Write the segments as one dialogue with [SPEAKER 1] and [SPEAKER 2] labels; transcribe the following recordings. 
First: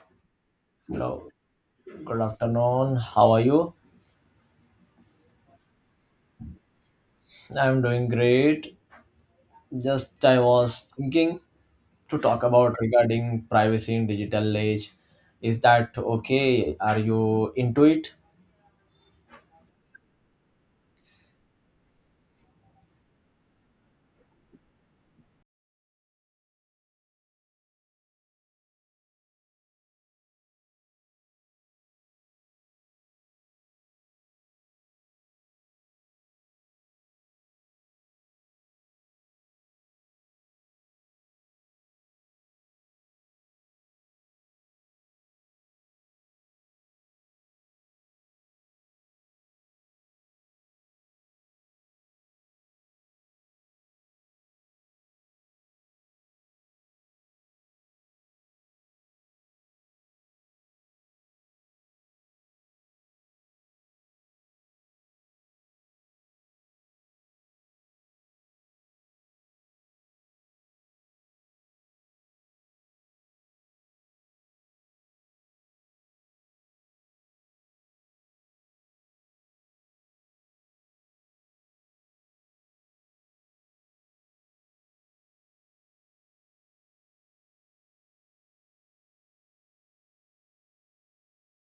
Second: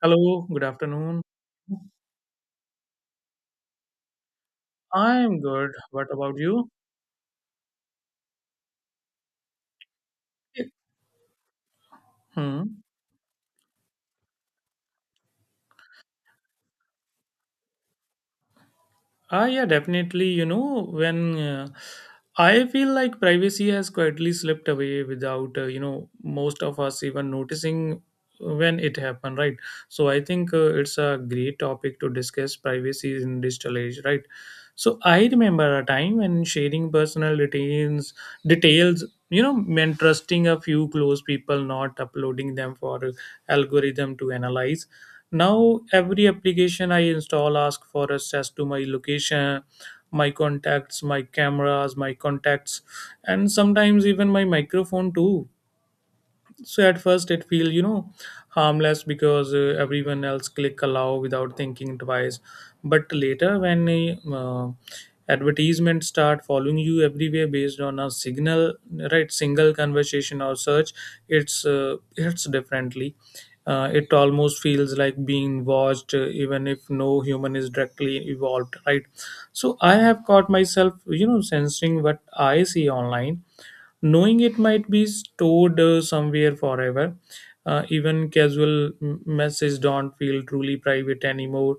[SPEAKER 1] Hello, good afternoon.
[SPEAKER 2] Hello. Good afternoon. How are you?
[SPEAKER 1] I'm good. What about you?
[SPEAKER 2] I'm doing great. Just I was thinking to talk about
[SPEAKER 1] Hmm.
[SPEAKER 2] regarding privacy in digital age. Is that okay? Are you into it?
[SPEAKER 1] Ah, yeah, definitely. You know, when I feel like privacy has quietly slipped away without, most of us even noticing when it happened, right? So I think it's a great topic to discuss privacy in digital age, right? So I remember a time when sharing personal details, meant trusting a few close people, not uploading them for algorithm to analyze. Now every application I install asks for access to my location, my contacts, my cameras, my contacts, and sometimes even my microphone too. So at first it feels harmless because everyone else click allow without thinking twice, but later, when uh, advertisements start following you everywhere based on a signal. Right, single conversation or search. It's differently. It almost feels like being watched, even if no human is directly involved, right? So I have caught myself, sensing what I see online, knowing it might be stored somewhere forever. Even casual messages don't feel truly private anymore.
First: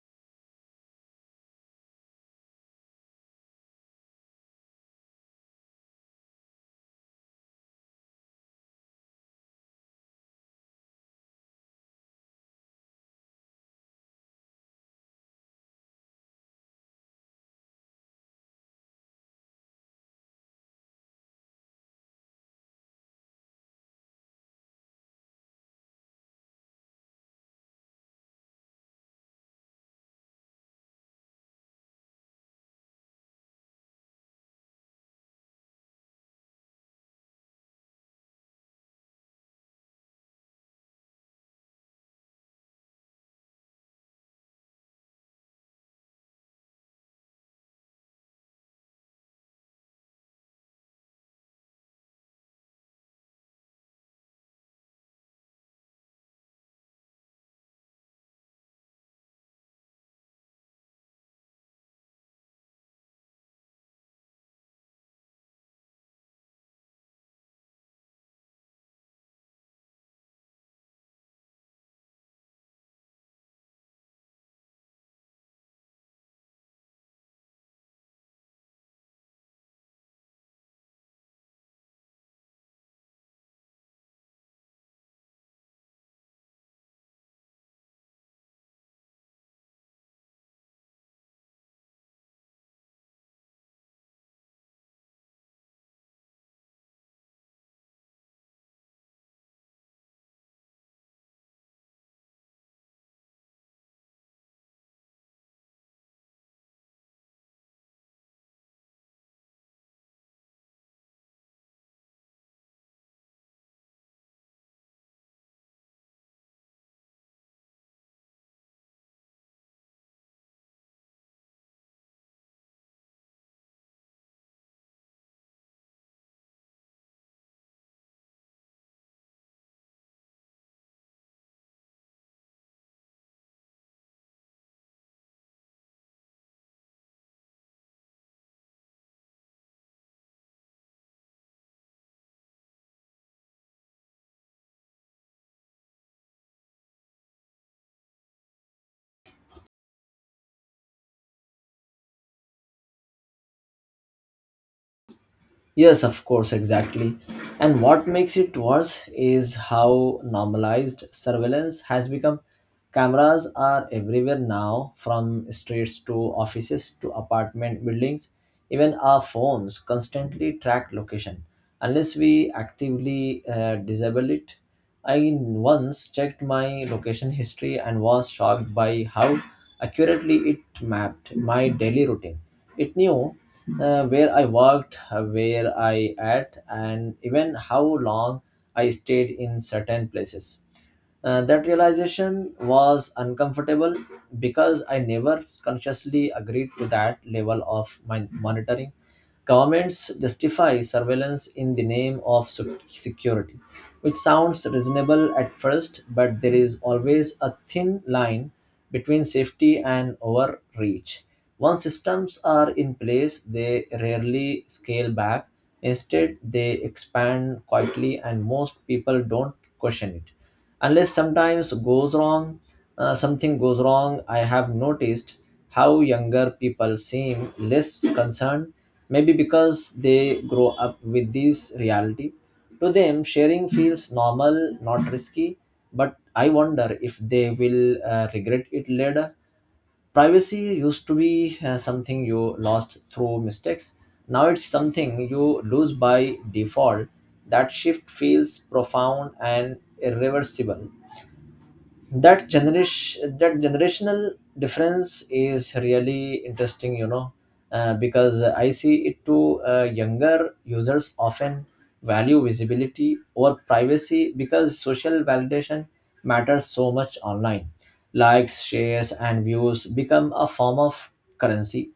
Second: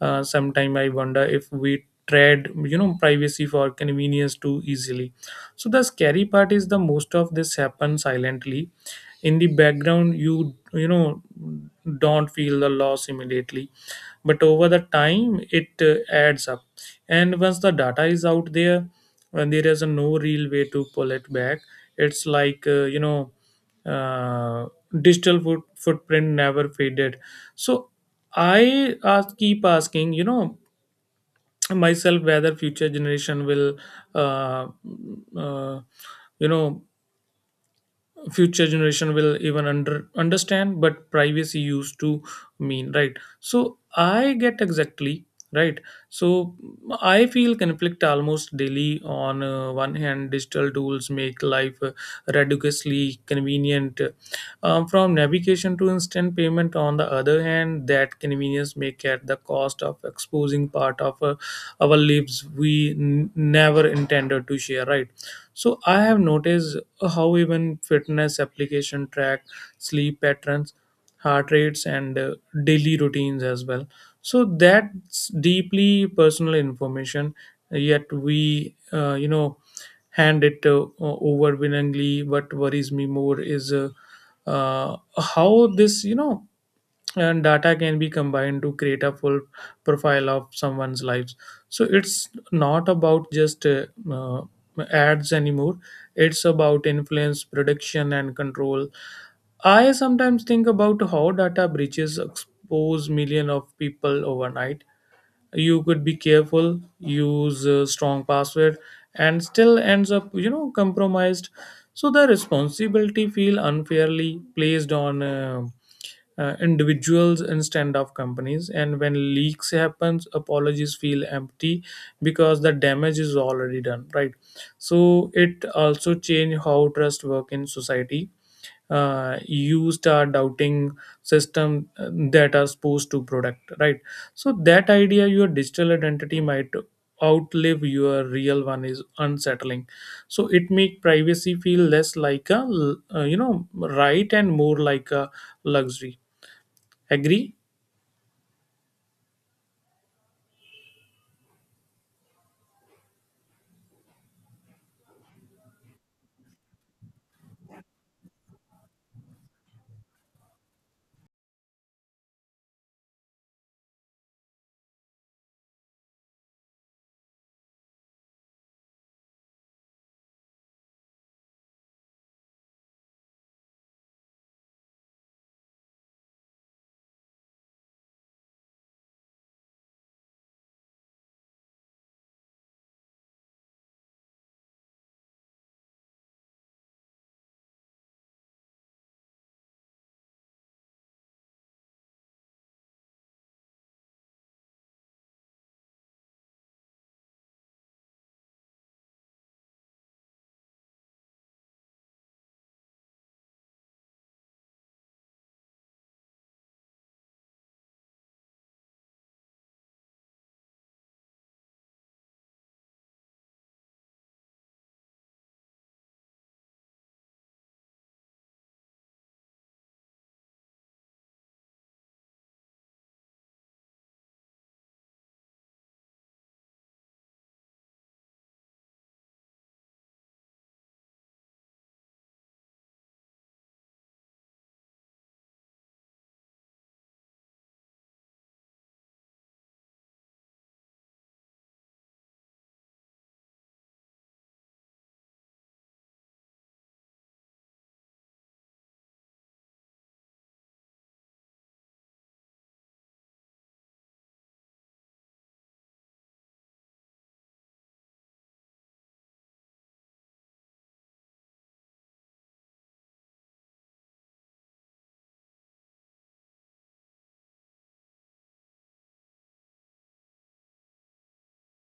[SPEAKER 1] Sometimes I wonder if we trade privacy for convenience too easily. So the scary part is the most of this happens silently. In the background, you know don't feel the loss immediately, but over the time it adds up. And once the data is out there, and there is a no real way to pull it back. It's like uh, digital footprint never faded. So I keep asking, myself whether future generation uh, uh, you know will even understand but privacy used to mean, right? So I get exactly. Right. So I feel conflict almost daily. On one hand, digital tools make life ridiculously convenient, from navigation to instant payment. On the other hand, that convenience may at the cost of exposing part of our lives we never intended to share, right? So I have noticed how even fitness application track sleep patterns, heart rates, and daily routines as well. So that's deeply personal information, yet we, hand it over willingly. What worries me more is how this, and data can be combined to create a full profile of someone's life. So it's not about just uh, ads anymore. It's about influence, prediction, and control. I sometimes think about how data breaches expose millions of people overnight. You could be careful, use a strong password, and still ends up, compromised. So the responsibility feel unfairly placed on individuals instead of companies, and when leaks happens, apologies feel empty because the damage is already done, right? So it also change how trust work in society. Used our doubting system that are supposed to protect, right? So that idea your digital identity might outlive your real one is unsettling. So it make privacy feel less like a right, and more like a luxury. Agree?
[SPEAKER 2] Yes, of course, exactly. And what makes it worse is how normalized surveillance has become. Cameras are everywhere now, from streets to offices to apartment buildings. Even our phones constantly track location, unless we actively disable it. I once checked my location history and was shocked by how accurately it mapped my daily routine. It knew where I worked, where I ate, and even how long I stayed in certain places. That realization was uncomfortable because I never consciously agreed to that level of my monitoring. Governments justify surveillance in the name of security, which sounds reasonable at first, but there is always a thin line between safety and overreach. Once systems are in place, they rarely scale back. Instead, they expand quietly, and most people don't question it unless sometimes goes wrong something goes wrong. I have noticed how younger people seem less concerned, maybe because they grow up with this reality. To them sharing feels normal, not risky, but I wonder if they will regret it later. Privacy used to be something you lost through mistakes. Now it's something you lose by default. That shift feels profound and irreversible. That generational difference is really interesting. Because I see it too. Younger users often value visibility over privacy because social validation matters so much online. Likes, shares, and views become a form of currency.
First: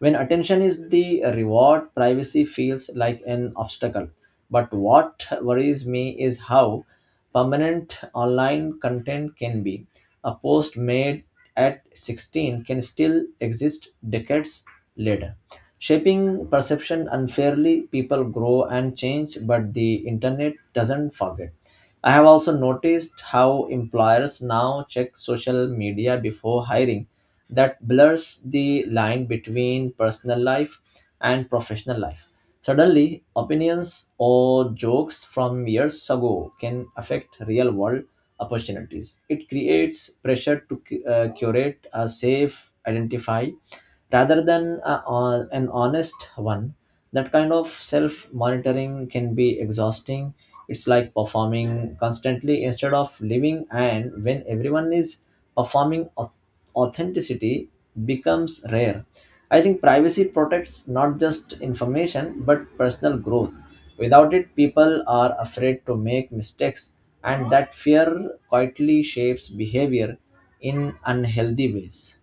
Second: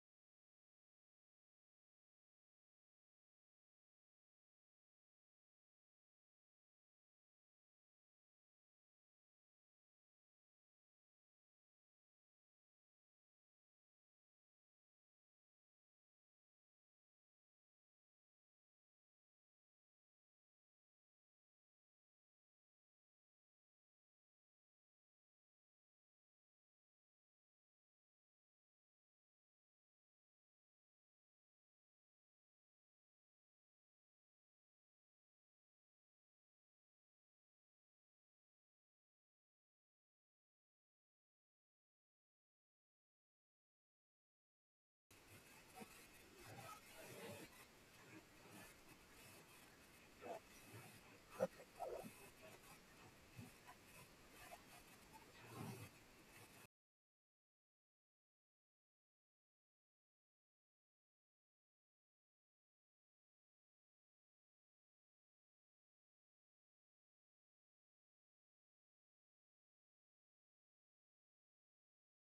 [SPEAKER 2] When attention is the reward, privacy feels like an obstacle. But what worries me is how permanent online content can be. A post made at 16 can still exist decades later. Shaping perception unfairly, people grow and change, but the internet doesn't forget. I have also noticed how employers now check social media before hiring. That blurs the line between personal life and professional life. Suddenly, opinions or jokes from years ago can affect real world opportunities. It creates pressure to curate a safe, identify rather than an honest one. That kind of self monitoring can be exhausting. It's like performing constantly instead of living, and when everyone is performing, authenticity becomes rare. I think privacy protects not just information but personal growth. Without it, people are afraid to make mistakes, and that fear quietly shapes behavior in unhealthy ways.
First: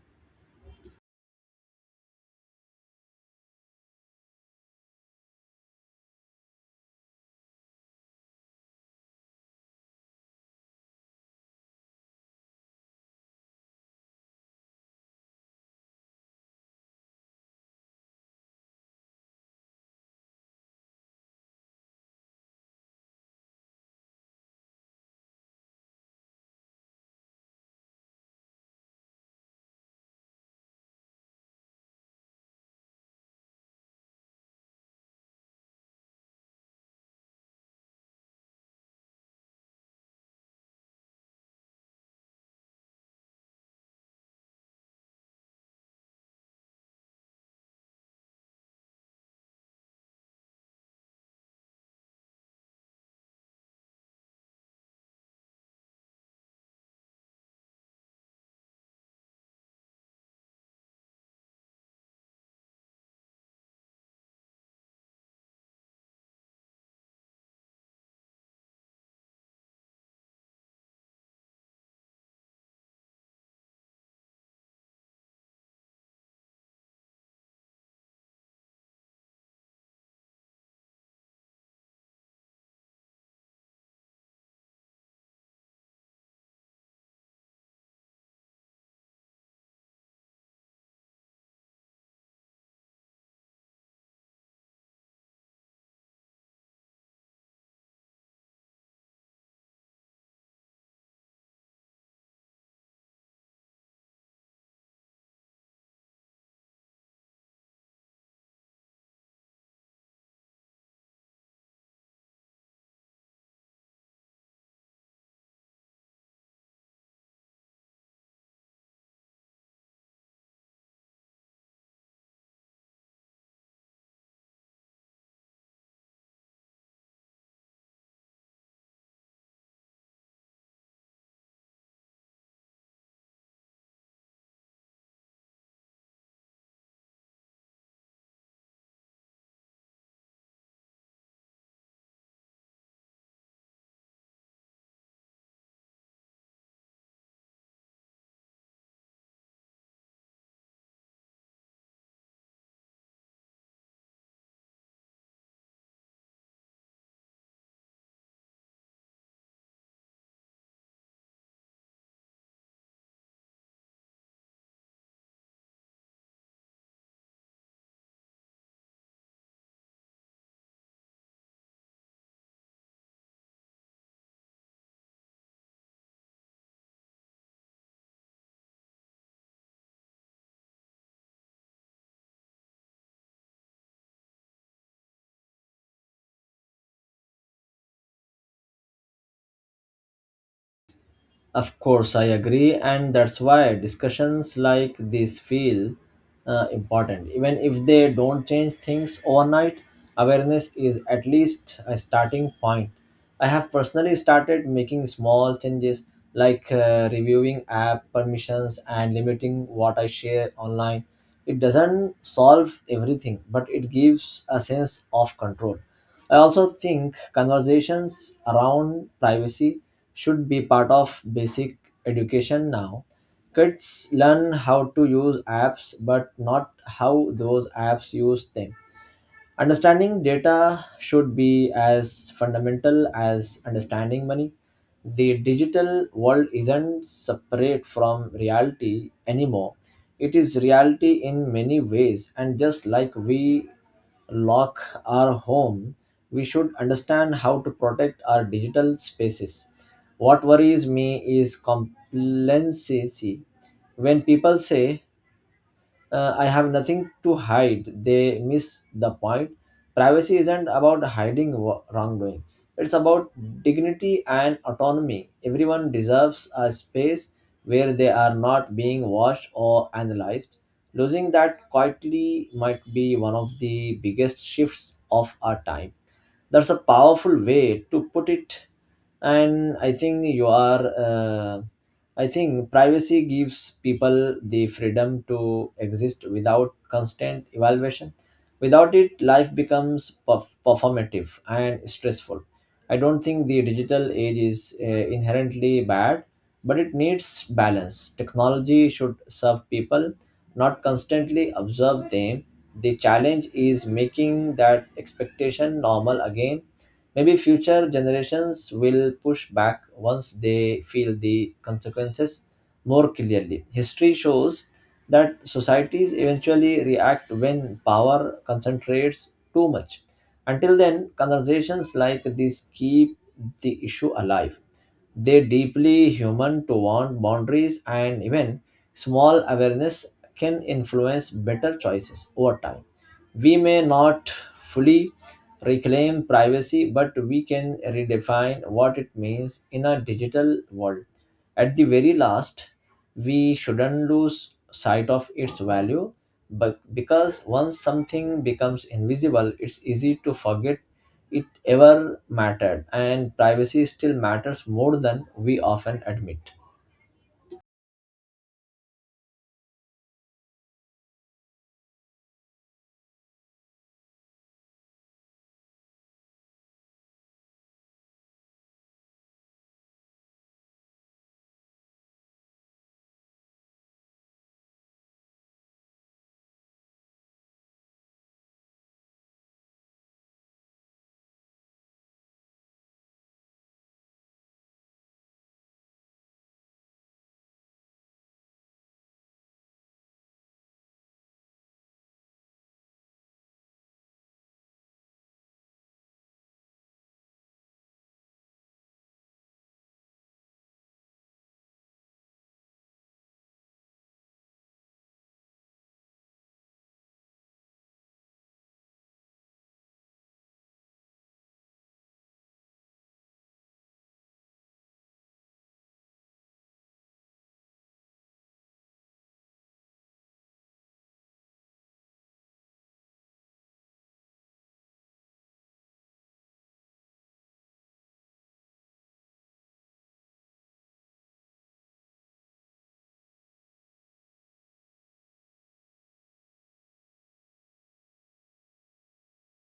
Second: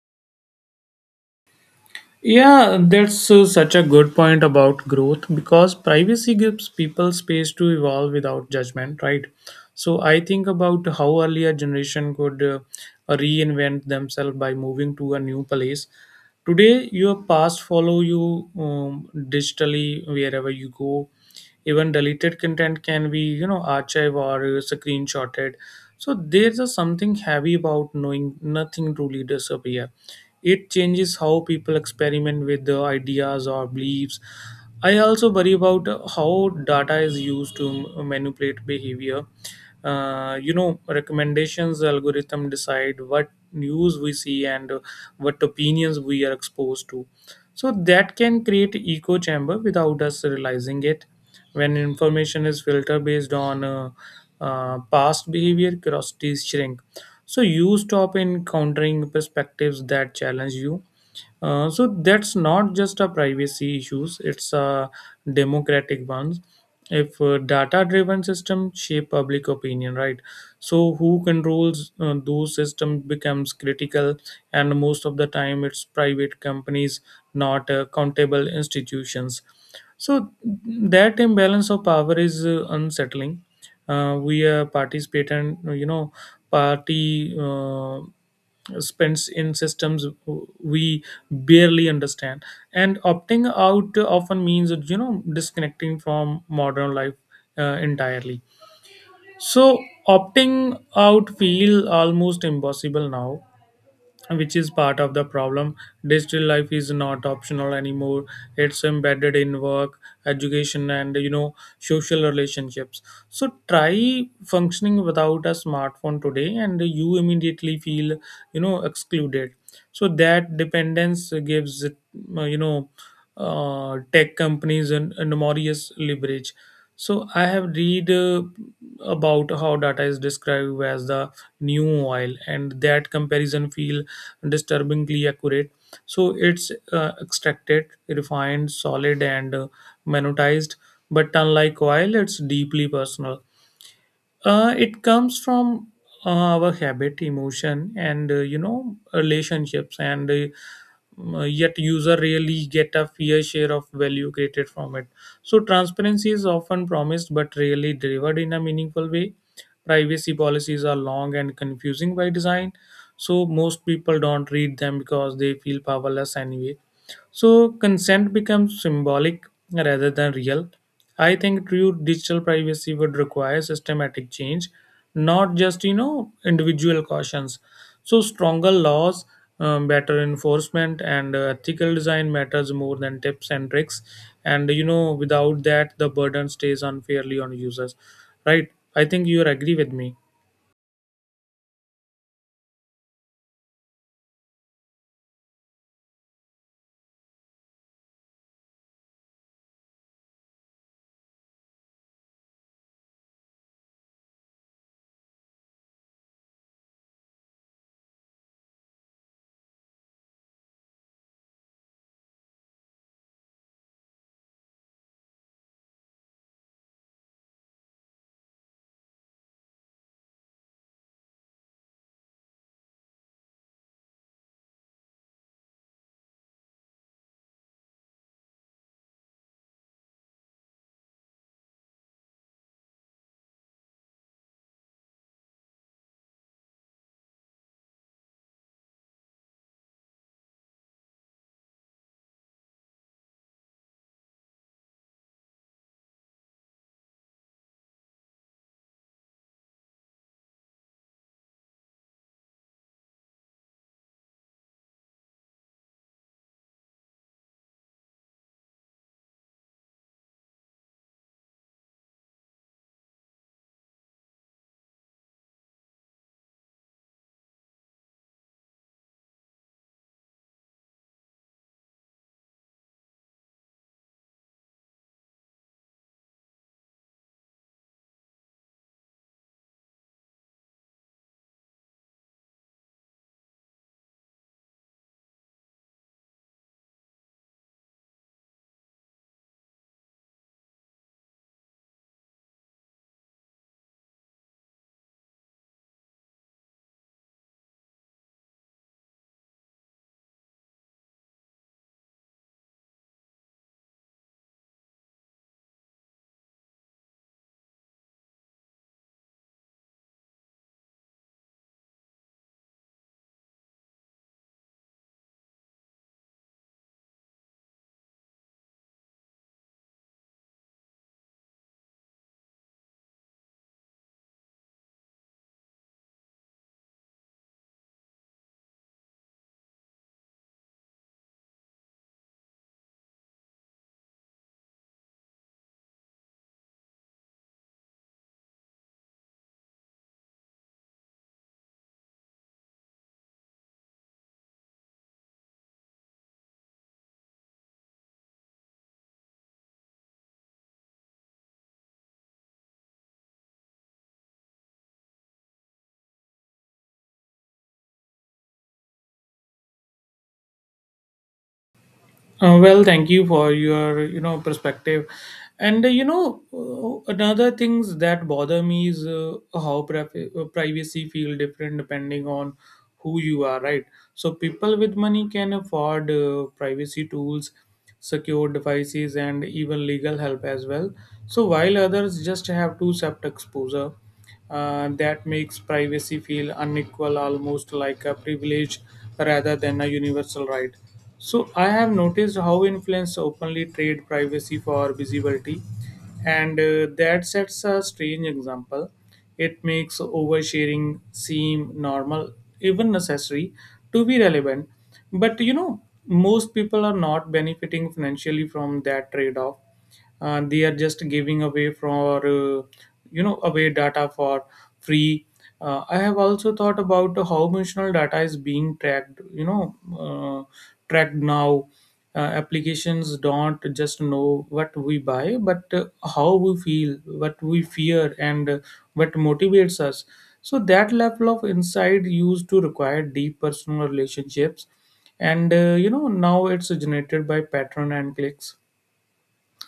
[SPEAKER 1] Yeah, that's such a good point about growth, because privacy gives people space to evolve without judgment, right? So I think about how earlier generation could reinvent themselves by moving to a new place. Today, your past follow you digitally wherever you go. Even deleted content can be, archived or screenshotted. So there's a something heavy about knowing nothing truly disappear. It changes how people experiment with the ideas or beliefs. I also worry about how data is used to manipulate behavior. Recommendations algorithm decide what news we see and what opinions we are exposed to. So that can create echo chamber without us realizing it. When information is filtered based on past behavior, curiosities shrink. So you stop encountering perspectives that challenge you. So that's not just a privacy issues; it's a democratic ones. If data-driven system shape public opinion, right? So who controls those systems becomes critical, and most of the time it's private companies, not countable institutions. So that imbalance of power is unsettling. We are participant, party. Spends in systems we barely understand, and opting out often means, disconnecting from modern life entirely. So opting out feel almost impossible now, which is part of the problem. Digital life is not optional anymore. It's embedded in work, education, and social relationships. So try functioning without a smartphone today, and you immediately feel, excluded. So that dependence gives tech companies an enormous leverage. So I have read about how data is described as the new oil, and that comparison feel disturbingly accurate. So it's extracted, refined, solid, and monetized. But unlike oil, it's deeply personal. It comes from our habit, emotion, and relationships, and yet user really get a fair share of value created from it. So transparency is often promised but rarely delivered in a meaningful way. Privacy policies are long and confusing by design, so most people don't read them because they feel powerless anyway. So consent becomes symbolic rather than real. I think true digital privacy would require systematic change, not just individual cautions. So stronger laws, better enforcement, and ethical design matters more than tips and tricks. And without that, the burden stays unfairly on users. Right? I think you agree with me.
[SPEAKER 2] Of course, I agree, and that's why discussions like this feel important. Even if they don't change things overnight, awareness is at least a starting point. I have personally started making small changes, like reviewing app permissions and limiting what I share online. It doesn't solve everything, but it gives a sense of control. I also think conversations around privacy should be part of basic education now. Kids learn how to use apps, but not how those apps use them. Understanding data should be as fundamental as understanding money. The digital world isn't separate from reality anymore. It is reality in many ways, and just like we lock our home, we should understand how to protect our digital spaces. What worries me is complacency. When people say, I have nothing to hide, they miss the point. Privacy isn't about hiding wrongdoing, it's about dignity and autonomy. Everyone deserves a space where they are not being watched or analyzed. Losing that quietly might be one of the biggest shifts of our time. That's a powerful way to put it, and I think you are. I think privacy gives people the freedom to exist without constant evaluation. Without it, life becomes performative and stressful. I don't think the digital age is inherently bad, but it needs balance. Technology should serve people, not constantly observe them. The challenge is making that expectation normal again. Maybe future generations will push back once they feel the consequences more clearly. History shows that societies eventually react when power concentrates too much. Until then, conversations like this keep the issue alive. They deeply human to want boundaries, and even small awareness can influence better choices over time. We may not fully reclaim privacy, but we can redefine what it means in a digital world. At the very last, we shouldn't lose sight of its value, but because once something becomes invisible, it's easy to forget it ever mattered. And privacy still matters more than we often admit.
[SPEAKER 1] Well, thank you for your perspective, and another things that bother me is how privacy feel different depending on who you are, right? So people with money can afford privacy tools, secure devices, and even legal help as well. So while others just have to accept exposure, that makes privacy feel unequal, almost like a privilege rather than a universal right. So, I have noticed how influence openly trade privacy for visibility, and that sets a strange example. It makes oversharing seem normal, even necessary, to be relevant. But most people are not benefiting financially from that trade off. They are just giving away data for free. I have also thought about how emotional data is being tracked you know uh, tracked now. Applications don't just know what we buy, but how we feel, what we fear, and what motivates us. So that level of insight used to require deep personal relationships, and now it's generated by pattern and clicks.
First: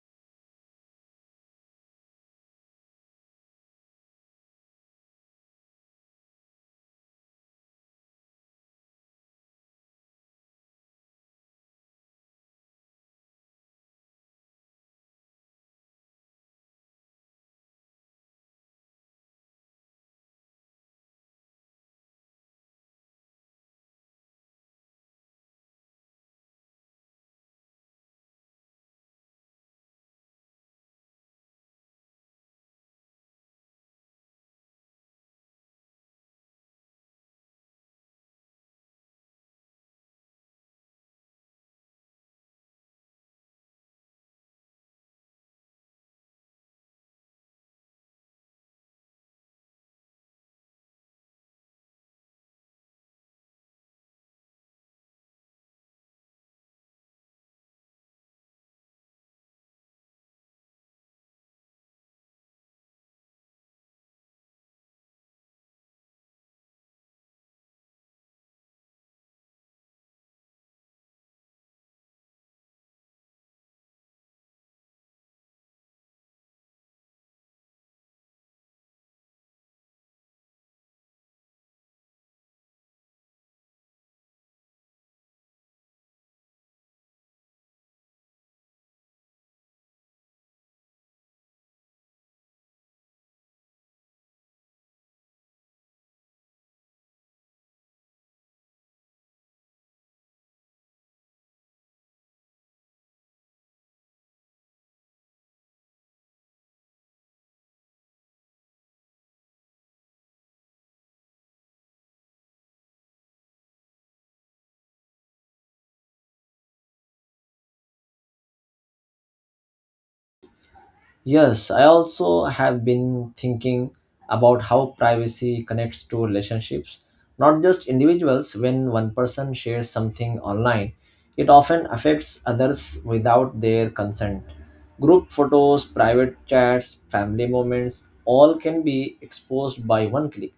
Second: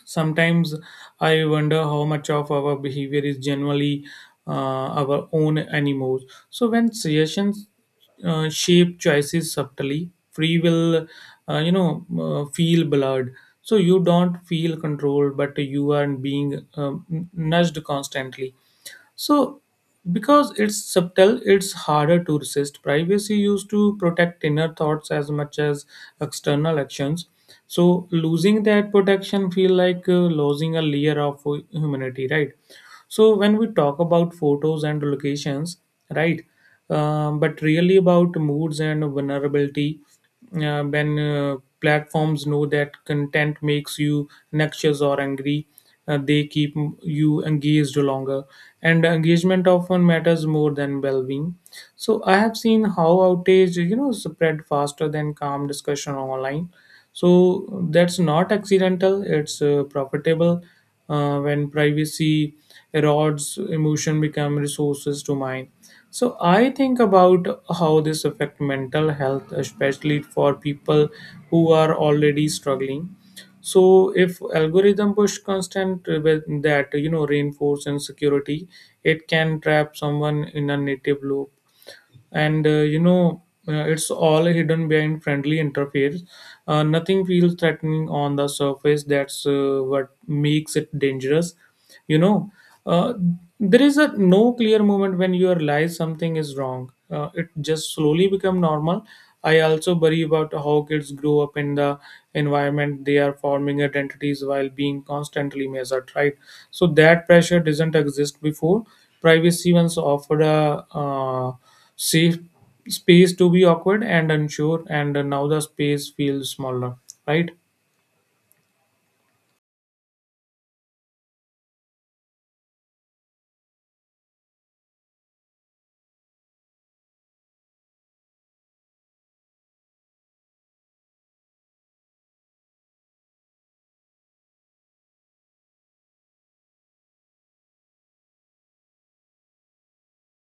[SPEAKER 1] Sometimes I wonder how much of our behavior is generally uh, our own anymore. So when suggestions shape choices subtly, free will feel blurred. So you don't feel controlled, but you are being nudged constantly. So, because it's subtle, it's harder to resist. Privacy used to protect inner thoughts as much as external actions. So, losing that protection feel like losing a layer of humanity, right? So when we talk about photos and locations, right, but really about moods and vulnerability. When platforms know that content makes you anxious or angry, they keep you engaged longer, and engagement often matters more than well-being. So I have seen how outage, spread faster than calm discussion online. So that's not accidental, it's profitable. When privacy erodes, emotion become resources to mine. So I think about how this affect mental health, especially for people who are already struggling. So if algorithm push constant with that, reinforce insecurity, it can trap someone in a native loop. And it's all hidden behind friendly interface. Nothing feels threatening on the surface, that's what makes it dangerous. you know uh, there is a no clear moment when you realize something is wrong, it just slowly become normal. I also worry about how kids grow up in the environment. They are forming identities while being constantly measured, right? So that pressure doesn't exist before. Privacy once offered a safe space to be awkward and unsure, and now the space feels smaller, right?
[SPEAKER 2] Yes, I also have been thinking about how privacy connects to relationships, not just individuals. When one person shares something online, it often affects others without their consent. Group photos, private chats, family moments, all can be exposed by one click.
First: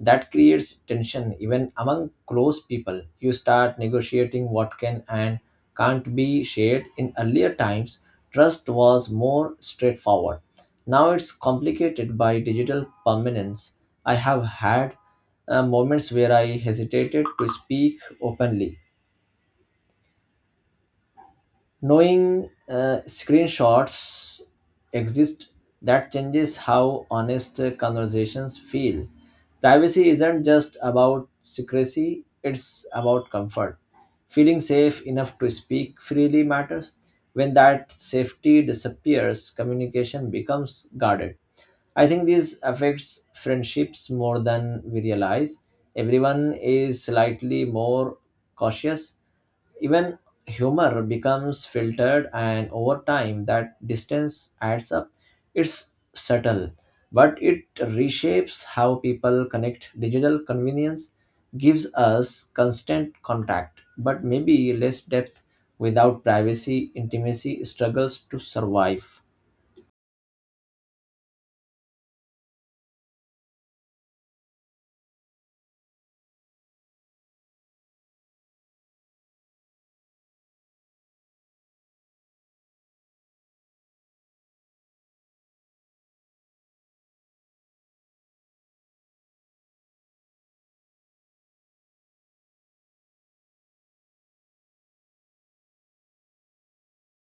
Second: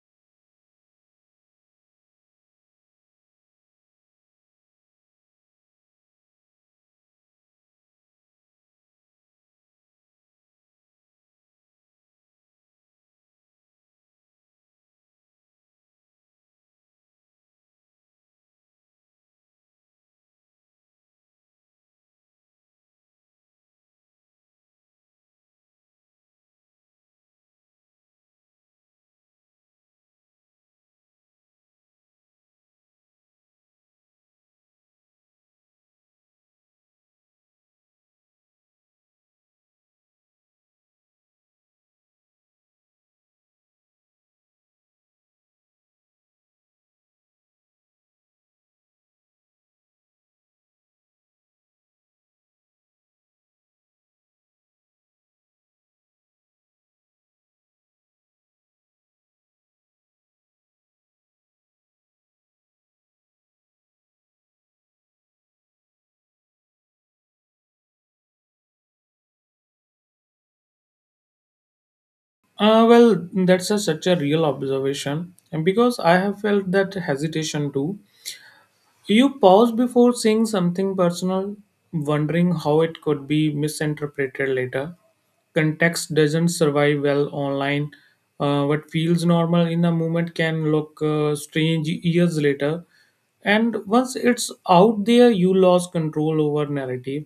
[SPEAKER 2] That creates tension even among close people. You start negotiating what can and can't be shared. In earlier times, trust was more straightforward. Now it's complicated by digital permanence. I have had moments where I hesitated to speak openly, knowing screenshots exist. That changes how honest conversations feel. Privacy isn't just about secrecy, it's about comfort. Feeling safe enough to speak freely matters. When that safety disappears, communication becomes guarded. I think this affects friendships more than we realize. Everyone is slightly more cautious. Even humor becomes filtered, and over time, that distance adds up. It's subtle, but it reshapes how people connect. Digital convenience gives us constant contact, but maybe less depth. Without privacy, intimacy struggles to survive.
[SPEAKER 1] Well, that's such a real observation, and because I have felt that hesitation too. You pause before saying something personal, wondering how it could be misinterpreted later. Context doesn't survive well online. What feels normal in a moment can look strange years later. And once it's out there, you lose control over narrative.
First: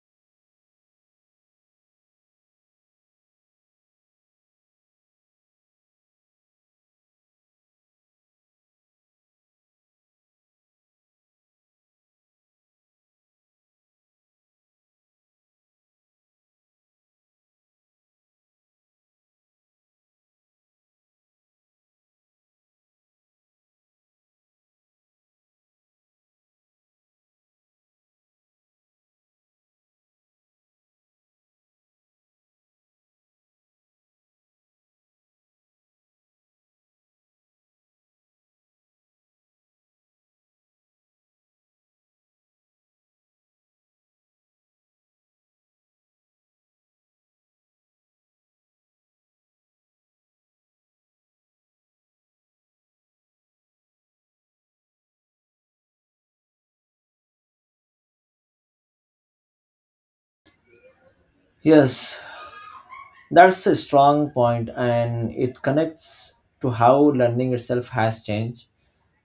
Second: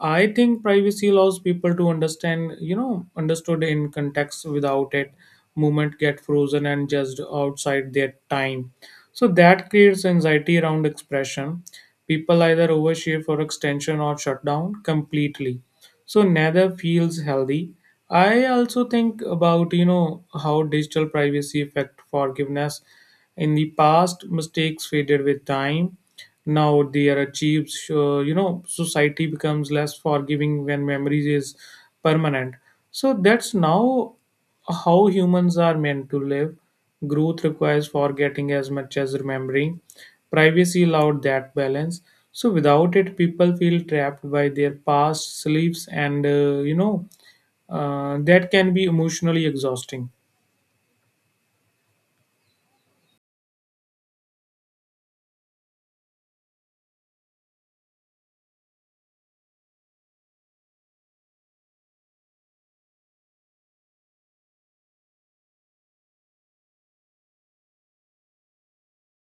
[SPEAKER 1] I think privacy allows people to understand, you know, understood in context. Without it, movement get frozen and just outside their time. So that creates anxiety around expression. People either overshare for extension or shut down completely. So neither feels healthy. I also think about, how digital privacy affect forgiveness in the past, mistakes faded with time. Now they are achieved. So society becomes less forgiving when memories is permanent. So that's now how humans are meant to live. Growth requires forgetting as much as remembering. Privacy allowed that balance. So without it, people feel trapped by their past, sleeps, and that can be emotionally exhausting.
[SPEAKER 2] Yes, that's a strong point, and it connects to how learning itself has changed.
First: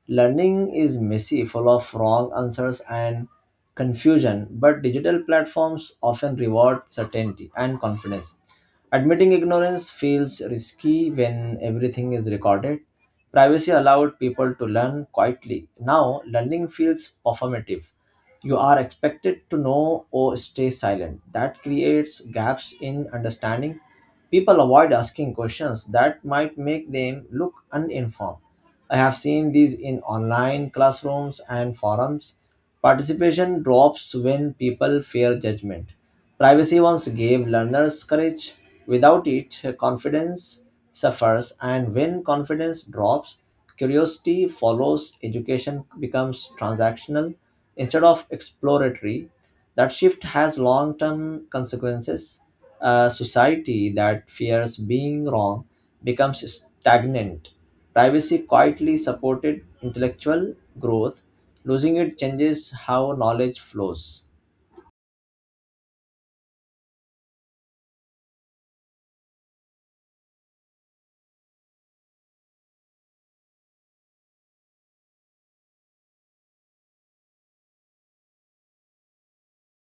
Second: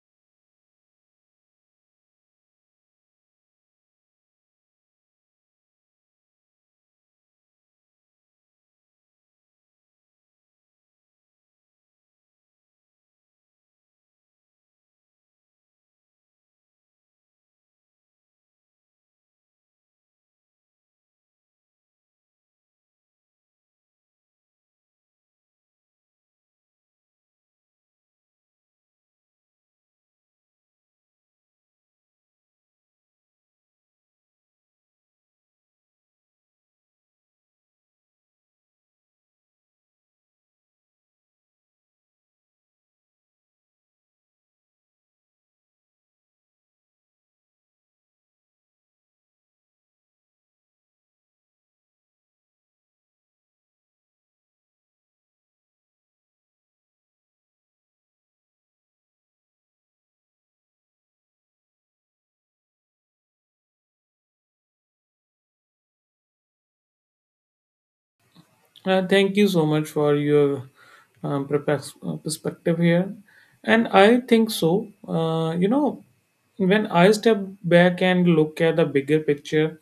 [SPEAKER 2] Learning is messy, full of wrong answers and confusion, but digital platforms often reward certainty and confidence. Admitting ignorance feels risky when everything is recorded. Privacy allowed people to learn quietly. Now, learning feels performative. You are expected to know or stay silent. That creates gaps in understanding. People avoid asking questions that might make them look uninformed. I have seen these in online classrooms and forums. Participation drops when people fear judgment. Privacy once gave learners courage. Without it, confidence suffers, and when confidence drops, curiosity follows. Education becomes transactional instead of exploratory. That shift has long term consequences. A society that fears being wrong becomes stagnant. Privacy quietly supported intellectual growth. Losing it changes how knowledge flows.
[SPEAKER 1] Thank you so much for your perspective here. And I think so. When I step back and look at the bigger picture,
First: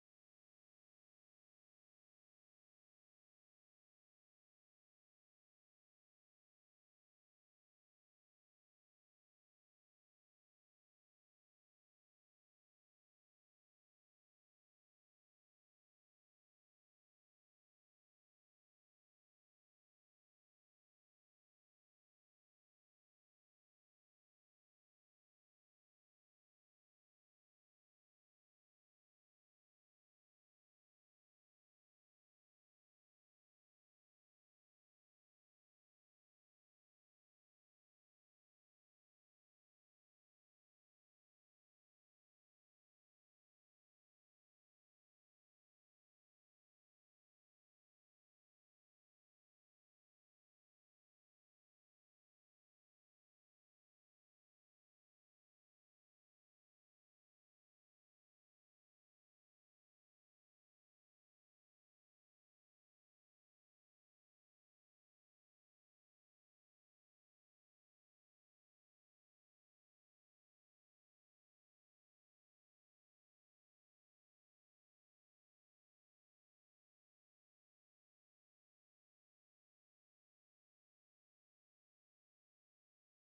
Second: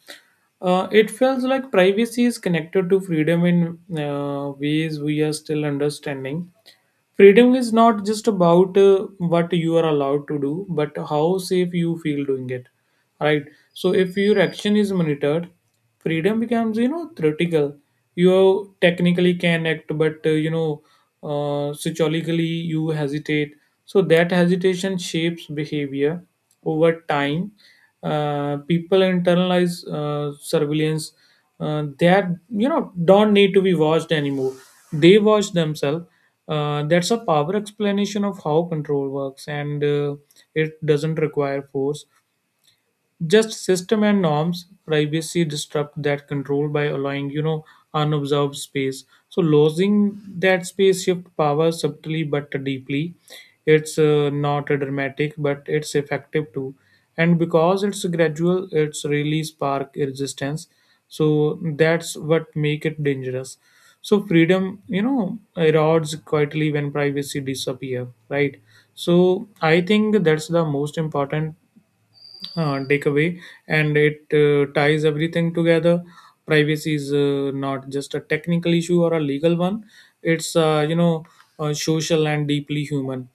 [SPEAKER 1] it feels like privacy is connected to freedom in ways we are still understanding. Freedom is not just about what you are allowed to do, but how safe you feel doing it. Right. So if your action is monitored, freedom becomes theoretical. You technically can act, but psychologically you hesitate. So that hesitation shapes behavior over time. People internalize surveillance that don't need to be watched anymore. They watch themselves. That's a power explanation of how control works, and it doesn't require force, just system and norms. Privacy disrupt that control by allowing unobserved space. So losing that space shift power subtly but deeply. It's not dramatic, but it's effective too, and because it's gradual, it's really spark resistance. So that's what make it dangerous. So freedom erodes quietly when privacy disappear, right? So I think that's the most important takeaway, and it ties everything together. Privacy is not just a technical issue or a legal one. It's social and deeply human.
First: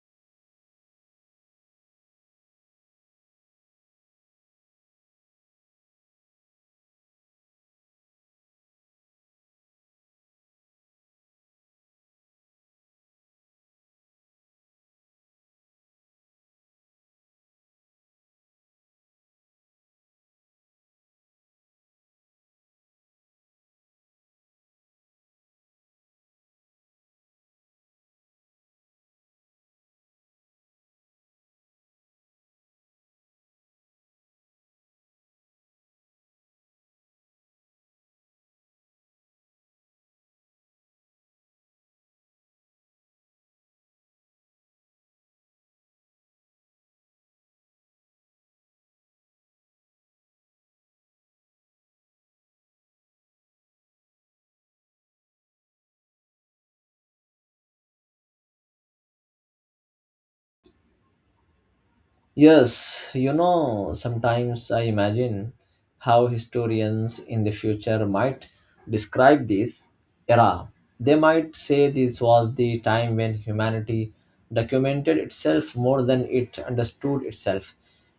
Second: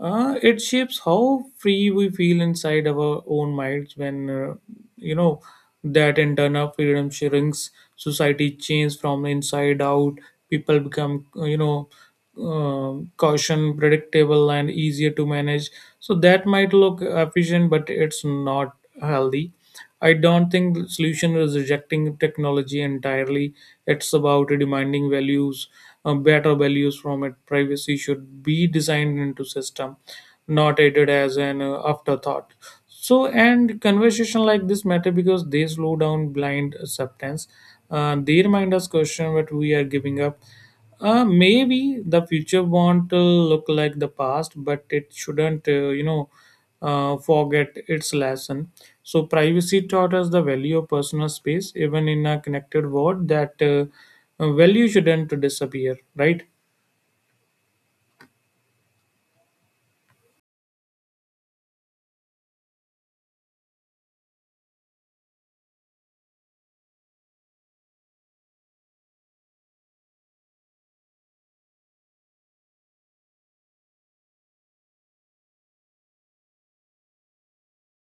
[SPEAKER 1] It shapes how free we feel inside our own minds. When uh, you know that internal freedom shrinks, society changes from inside out. People become caution, predictable, and easier to manage. So that might look efficient, but it's not healthy. I don't think the solution is rejecting technology entirely. It's about demanding values, better values from it. Privacy should be designed into system, not added as an afterthought. So and conversation like this matter because they slow down blind acceptance. They remind us question what we are giving up. Maybe the future won't look like the past, but it shouldn't, forget its lesson. So, privacy taught us the value of personal space, even in a connected world. That value shouldn't disappear, right?
[SPEAKER 2] Yes, sometimes I imagine how historians in the future might describe this era. They might say this was the time when humanity documented itself more than it understood itself.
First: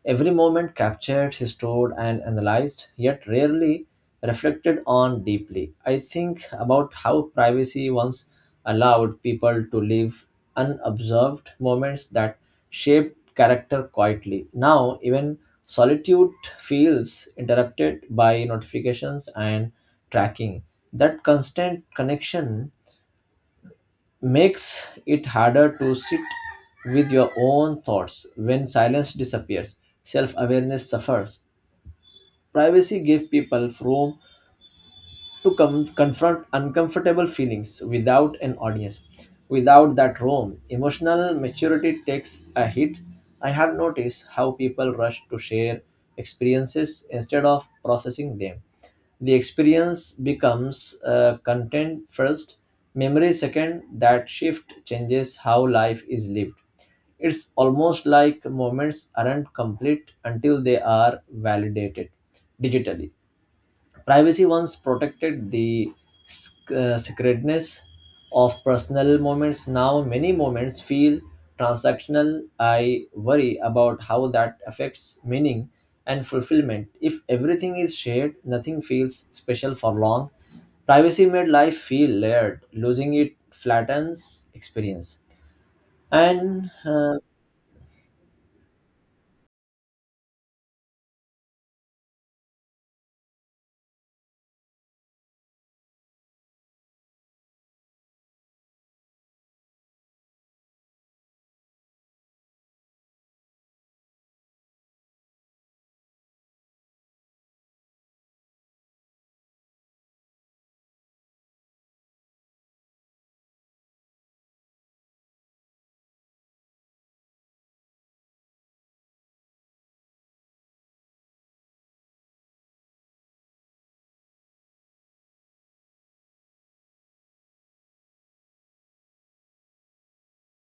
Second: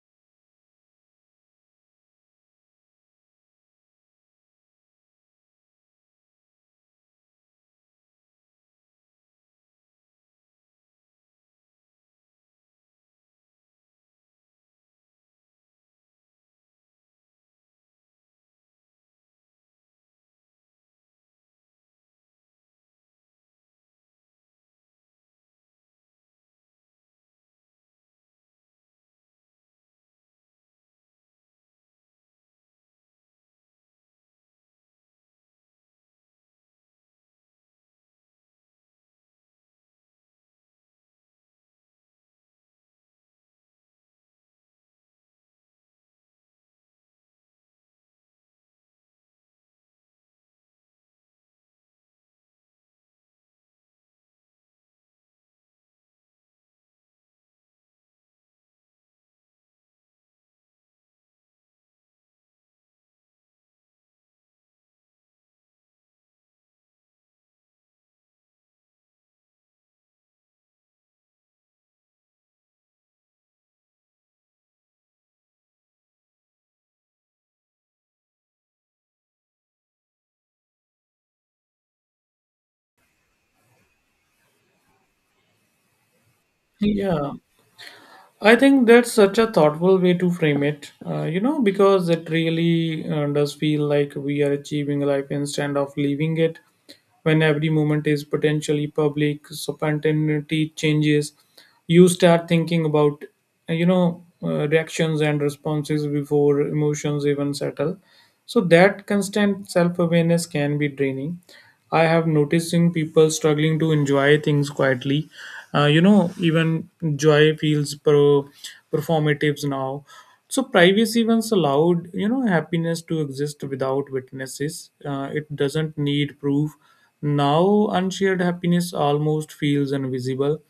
[SPEAKER 2] Every moment captured, stored, and analyzed, yet rarely reflected on deeply. I think about how privacy once allowed people to live unobserved moments that shaped character quietly. Now, even solitude feels interrupted by notifications and tracking. That constant connection makes it harder to sit with your own thoughts. When silence disappears, self awareness suffers. Privacy gives people room to confront uncomfortable feelings without an audience. Without that room, emotional maturity takes a hit. I have noticed how people rush to share experiences instead of processing them. The experience becomes content first, memory second. That shift changes how life is lived. It's almost like moments aren't complete until they are validated digitally. Privacy once protected the sacredness of personal moments. Now, many moments feel transactional. I worry about how that affects meaning and fulfillment. If everything is shared, nothing feels special for long. Privacy made life feel layered. Losing it flattens experience. And.
[SPEAKER 1] Yeah. I think that's such a thoughtful way to frame it, because it really does feel like we are achieving life instead of living it. When every moment is potentially public, so spontaneity changes, you start thinking about reactions and responses before emotions even settle. So that constant self-awareness can be draining. I have noticed in people struggling to enjoy things quietly. Even joy feels performatives now. So privacy once allowed, happiness to exist without witnesses. It doesn't need proof. Now unshared happiness almost feels invisible.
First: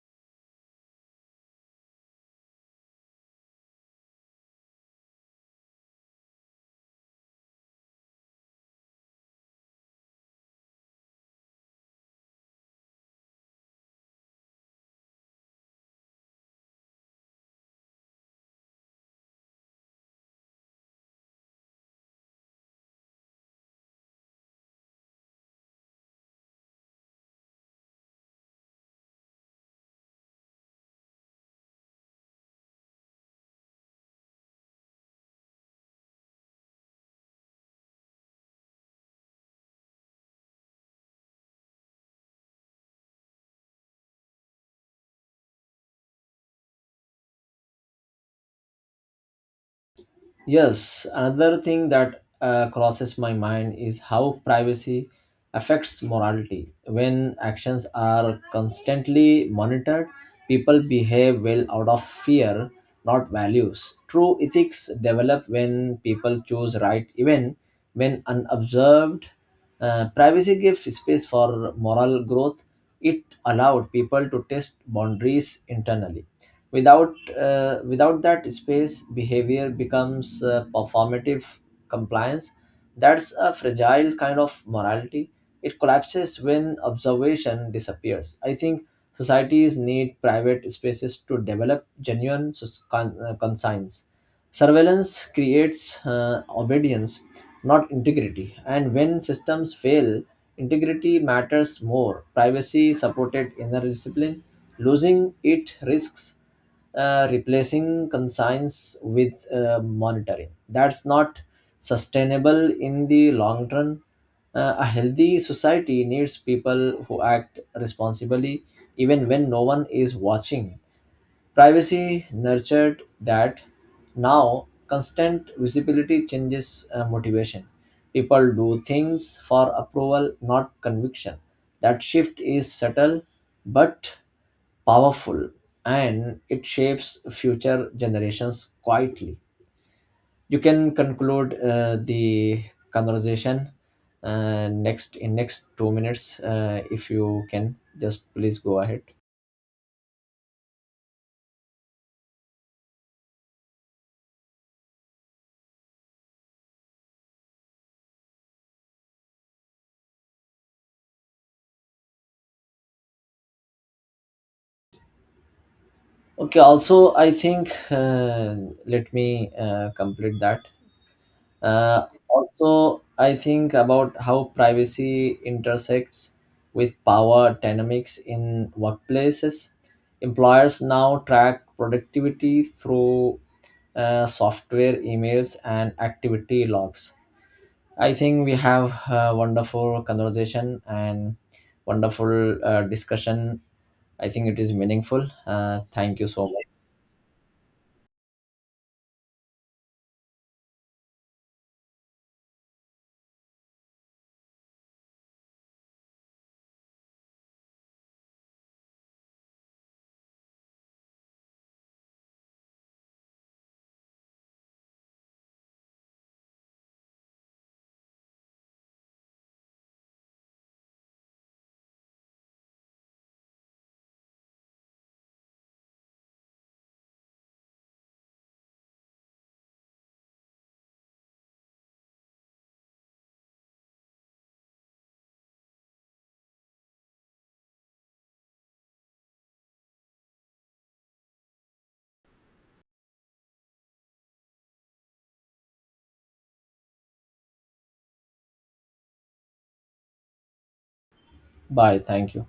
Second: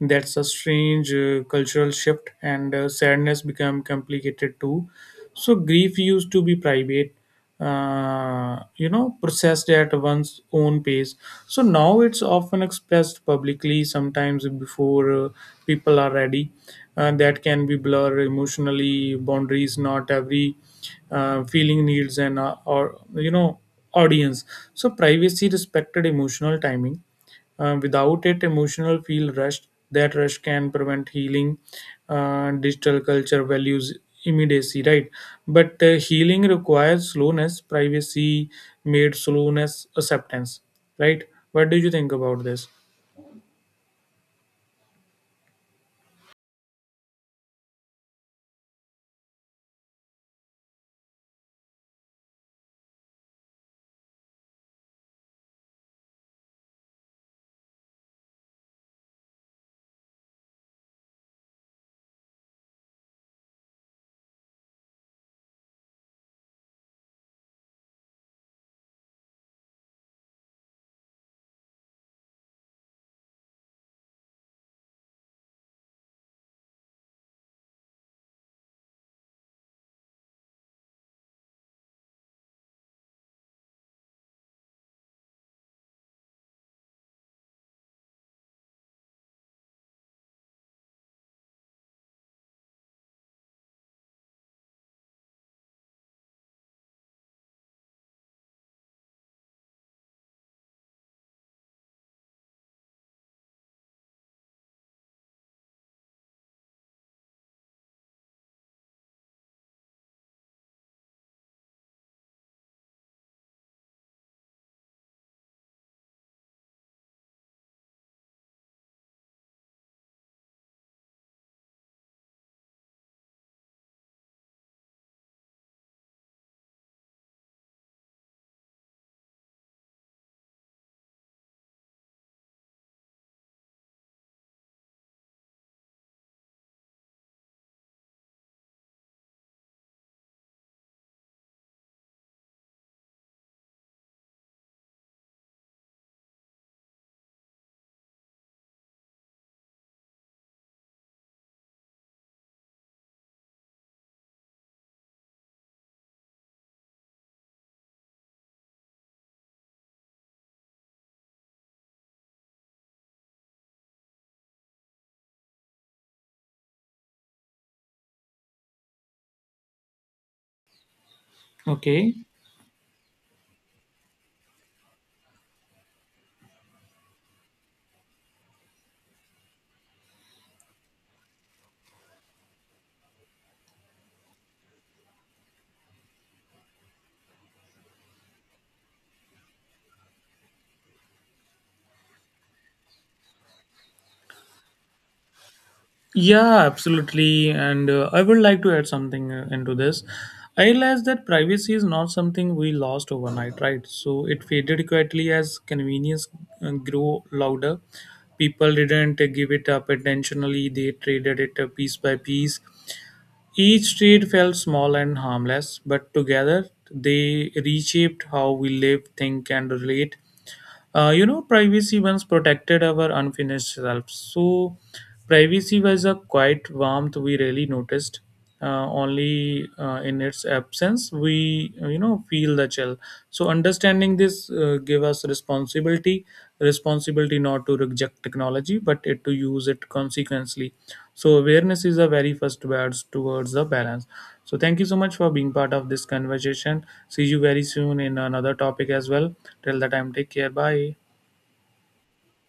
[SPEAKER 1] That's a strange cultural shift, and sadness become complicated too. So grief used to be private, processed at one's own pace. So now it's often expressed publicly, sometimes before people are ready. That can be blur emotionally boundaries. Not every feeling needs an or you know audience. So privacy respected emotional timing. Without it, emotional feel rushed. That rush can prevent healing. Digital culture values immediacy, right? But healing requires slowness. Privacy made slowness acceptance, right? What do you think about this?
[SPEAKER 2] Yes, another thing that crosses my mind is how privacy affects morality. When actions are constantly monitored, people behave well out of fear, not values. True ethics develop when people choose right, even when unobserved. Privacy gives space for moral growth. It allowed people to test boundaries internally, without without that space behavior becomes performative compliance. That's a fragile kind of morality. It collapses when observation disappears. I think societies need private spaces to develop genuine conscience. Surveillance creates obedience, not integrity. And when systems fail, integrity matters more. Privacy supported inner discipline. Losing it risks replacing conscience with monitoring. That's not sustainable in the long run. A healthy society needs people who act responsibly even when no one is watching. Privacy nurtured that. Now, constant visibility changes motivation. People do things for approval, not conviction. That shift is subtle but powerful, and it shapes future generations quietly. You can conclude the conversation next in next 2 minutes, if you can just please go ahead. Okay, also, I think, let me complete that. Uh,
[SPEAKER 1] Okay.
[SPEAKER 2] also, I think about how privacy intersects with power dynamics in workplaces. Employers now track productivity through software, emails, and activity logs. I think we have a wonderful conversation and wonderful discussion. I think it is meaningful. Thank you so
[SPEAKER 1] Yeah,
[SPEAKER 2] much.
[SPEAKER 1] absolutely. And I would like to add something into this. I realized that privacy is not something we lost overnight, right? So it faded quietly as convenience grew louder. People didn't give it up intentionally, they traded it piece by piece. Each trade felt small and harmless, but together they reshaped how we live, think, and relate. Privacy once protected our unfinished selves. So, privacy was a quiet warmth we rarely noticed. Only in its absence we, feel the chill. So, understanding this gave us responsibility, responsibility not to reject technology but it to use it consequently. So awareness is the very first words towards the balance. So thank you so much for being part of this conversation. See you very soon in another topic as well. Till the time, take care. Bye.
[SPEAKER 2] Bye. Thank you.